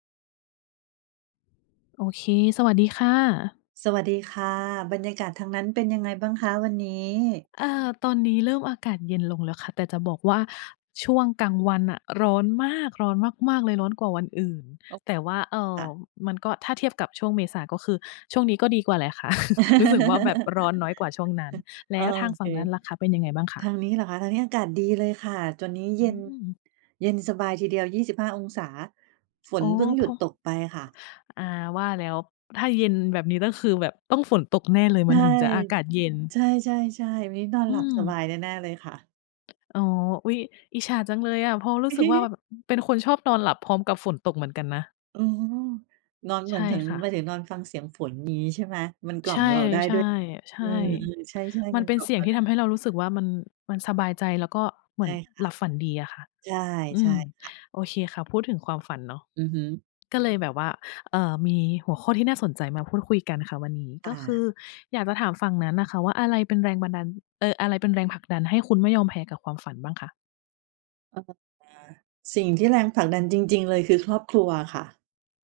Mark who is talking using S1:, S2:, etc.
S1: โอเค สวัสดีค่ะ
S2: สวัสดีค่ะ บรรยากาศทางนั้นเป็นยังไงบ้างคะ? วันนี้
S1: เออ ตอนนี้เริ่มอากาศเย็นลงแล้วค่ะ แต่จะบอกว่า ช่วงกลางวันน่ะร้อนมาก ร้อนมาก ๆ เลย ร้อนกว่าวันอื่น
S2: อ้อ
S1: แต่ว่า เอ่
S2: ค
S1: อ
S2: ่ะ
S1: มันก็ ถ้าเทียบกับช่วงเมษาก็คือ ช่วงนี้ก็ดีกว่าแหละค่ะ รู้สึกว่าแบบร้อนน้อยกว่าช่วงนั้น แล
S2: โอ
S1: ้วทางฝ
S2: เค
S1: ั่งนั้นล่ะค่ะ เป็นยังไงบ้างคะ?
S2: ทางนี้เหรอคะ ทางนี้อากาศดีเลยค่ะ ตอนนี้นี้เ
S1: อ
S2: ย็น
S1: ืม
S2: เย็นสบายทีเดียว 25 องศา ฝ
S1: อ๋
S2: น
S1: อ
S2: เพิ่งหย
S1: พ
S2: ุด
S1: อ
S2: ตกไปอะค่ะ
S1: อา ว่าแล้ว ถ้าเย็นแบบนี้ ก็คือแบบต้องฝน ตกแน่เลย
S2: ใ
S1: ม
S2: ช
S1: ัน
S2: ่
S1: ถึงจะอากาศเย็น
S2: ใช่ ๆ ๆ วันนี้นอน
S1: อ
S2: ห
S1: ื
S2: ลับส
S1: ม
S2: บายแน่ ๆ เลยค่ะ
S1: อ๋อ อุ๊ย อิจฉาจังเลยอะ เพราะรู้สึกว่า ว แบบ อืม เป็นคนชอบนอนหลับพร้อมกับฝนตกเหมือนกันนะ
S2: อือฮึ นอน เ
S1: ใ
S2: ห
S1: ช
S2: มือ
S1: ่
S2: นถึง
S1: ค่ะ
S2: หมายถึงนอนฟังเสียงฝน อย่างงี้ใช่ไหม เออ มัน
S1: ใช่เลย ใช่ ใช
S2: ก
S1: ่
S2: ล่อมเราได้ด้วย อืม ๆ ใช่
S1: มั
S2: ๆ ม
S1: น
S2: ัน
S1: เป็
S2: ก
S1: น
S2: ล่อ
S1: เ
S2: ม
S1: สี่ย
S2: เร
S1: ง
S2: า
S1: ที
S2: ไ
S1: ่
S2: ด
S1: ท
S2: ้
S1: ำให้เรารู้สึกว่ามัน มันสบายใจ แล้วก็เหม
S2: ใช
S1: ือ
S2: ่
S1: น
S2: ค่
S1: ห
S2: ะ
S1: ลับฝันดีอะค่ะ
S2: ใช่
S1: อื
S2: ใช่
S1: ม
S2: ค่ะ
S1: โอเค ค่ะ พูดถึงความฝันเนาะ
S2: อือฮึ
S1: ก็เลยแบบว่า เออ มีหัวข้อที่น่าสนใจ มาพูดคุยกันค่ะวันนี้
S2: ค
S1: ก
S2: ่
S1: ็คื
S2: ะ
S1: ออยากจะถามฝั่งนั้นน่ะค่ะ ว่าอะไรเป็นแรงบันดาล เอ่อ อะไรเป็นแรงผลักดันให้คุณไม่ยอมแพ้กับความฝันบ้างคะ?
S2: อ่า สิ่งที่ แรงผลักดันจริง ๆ เลยคือครอบครัวค่ะ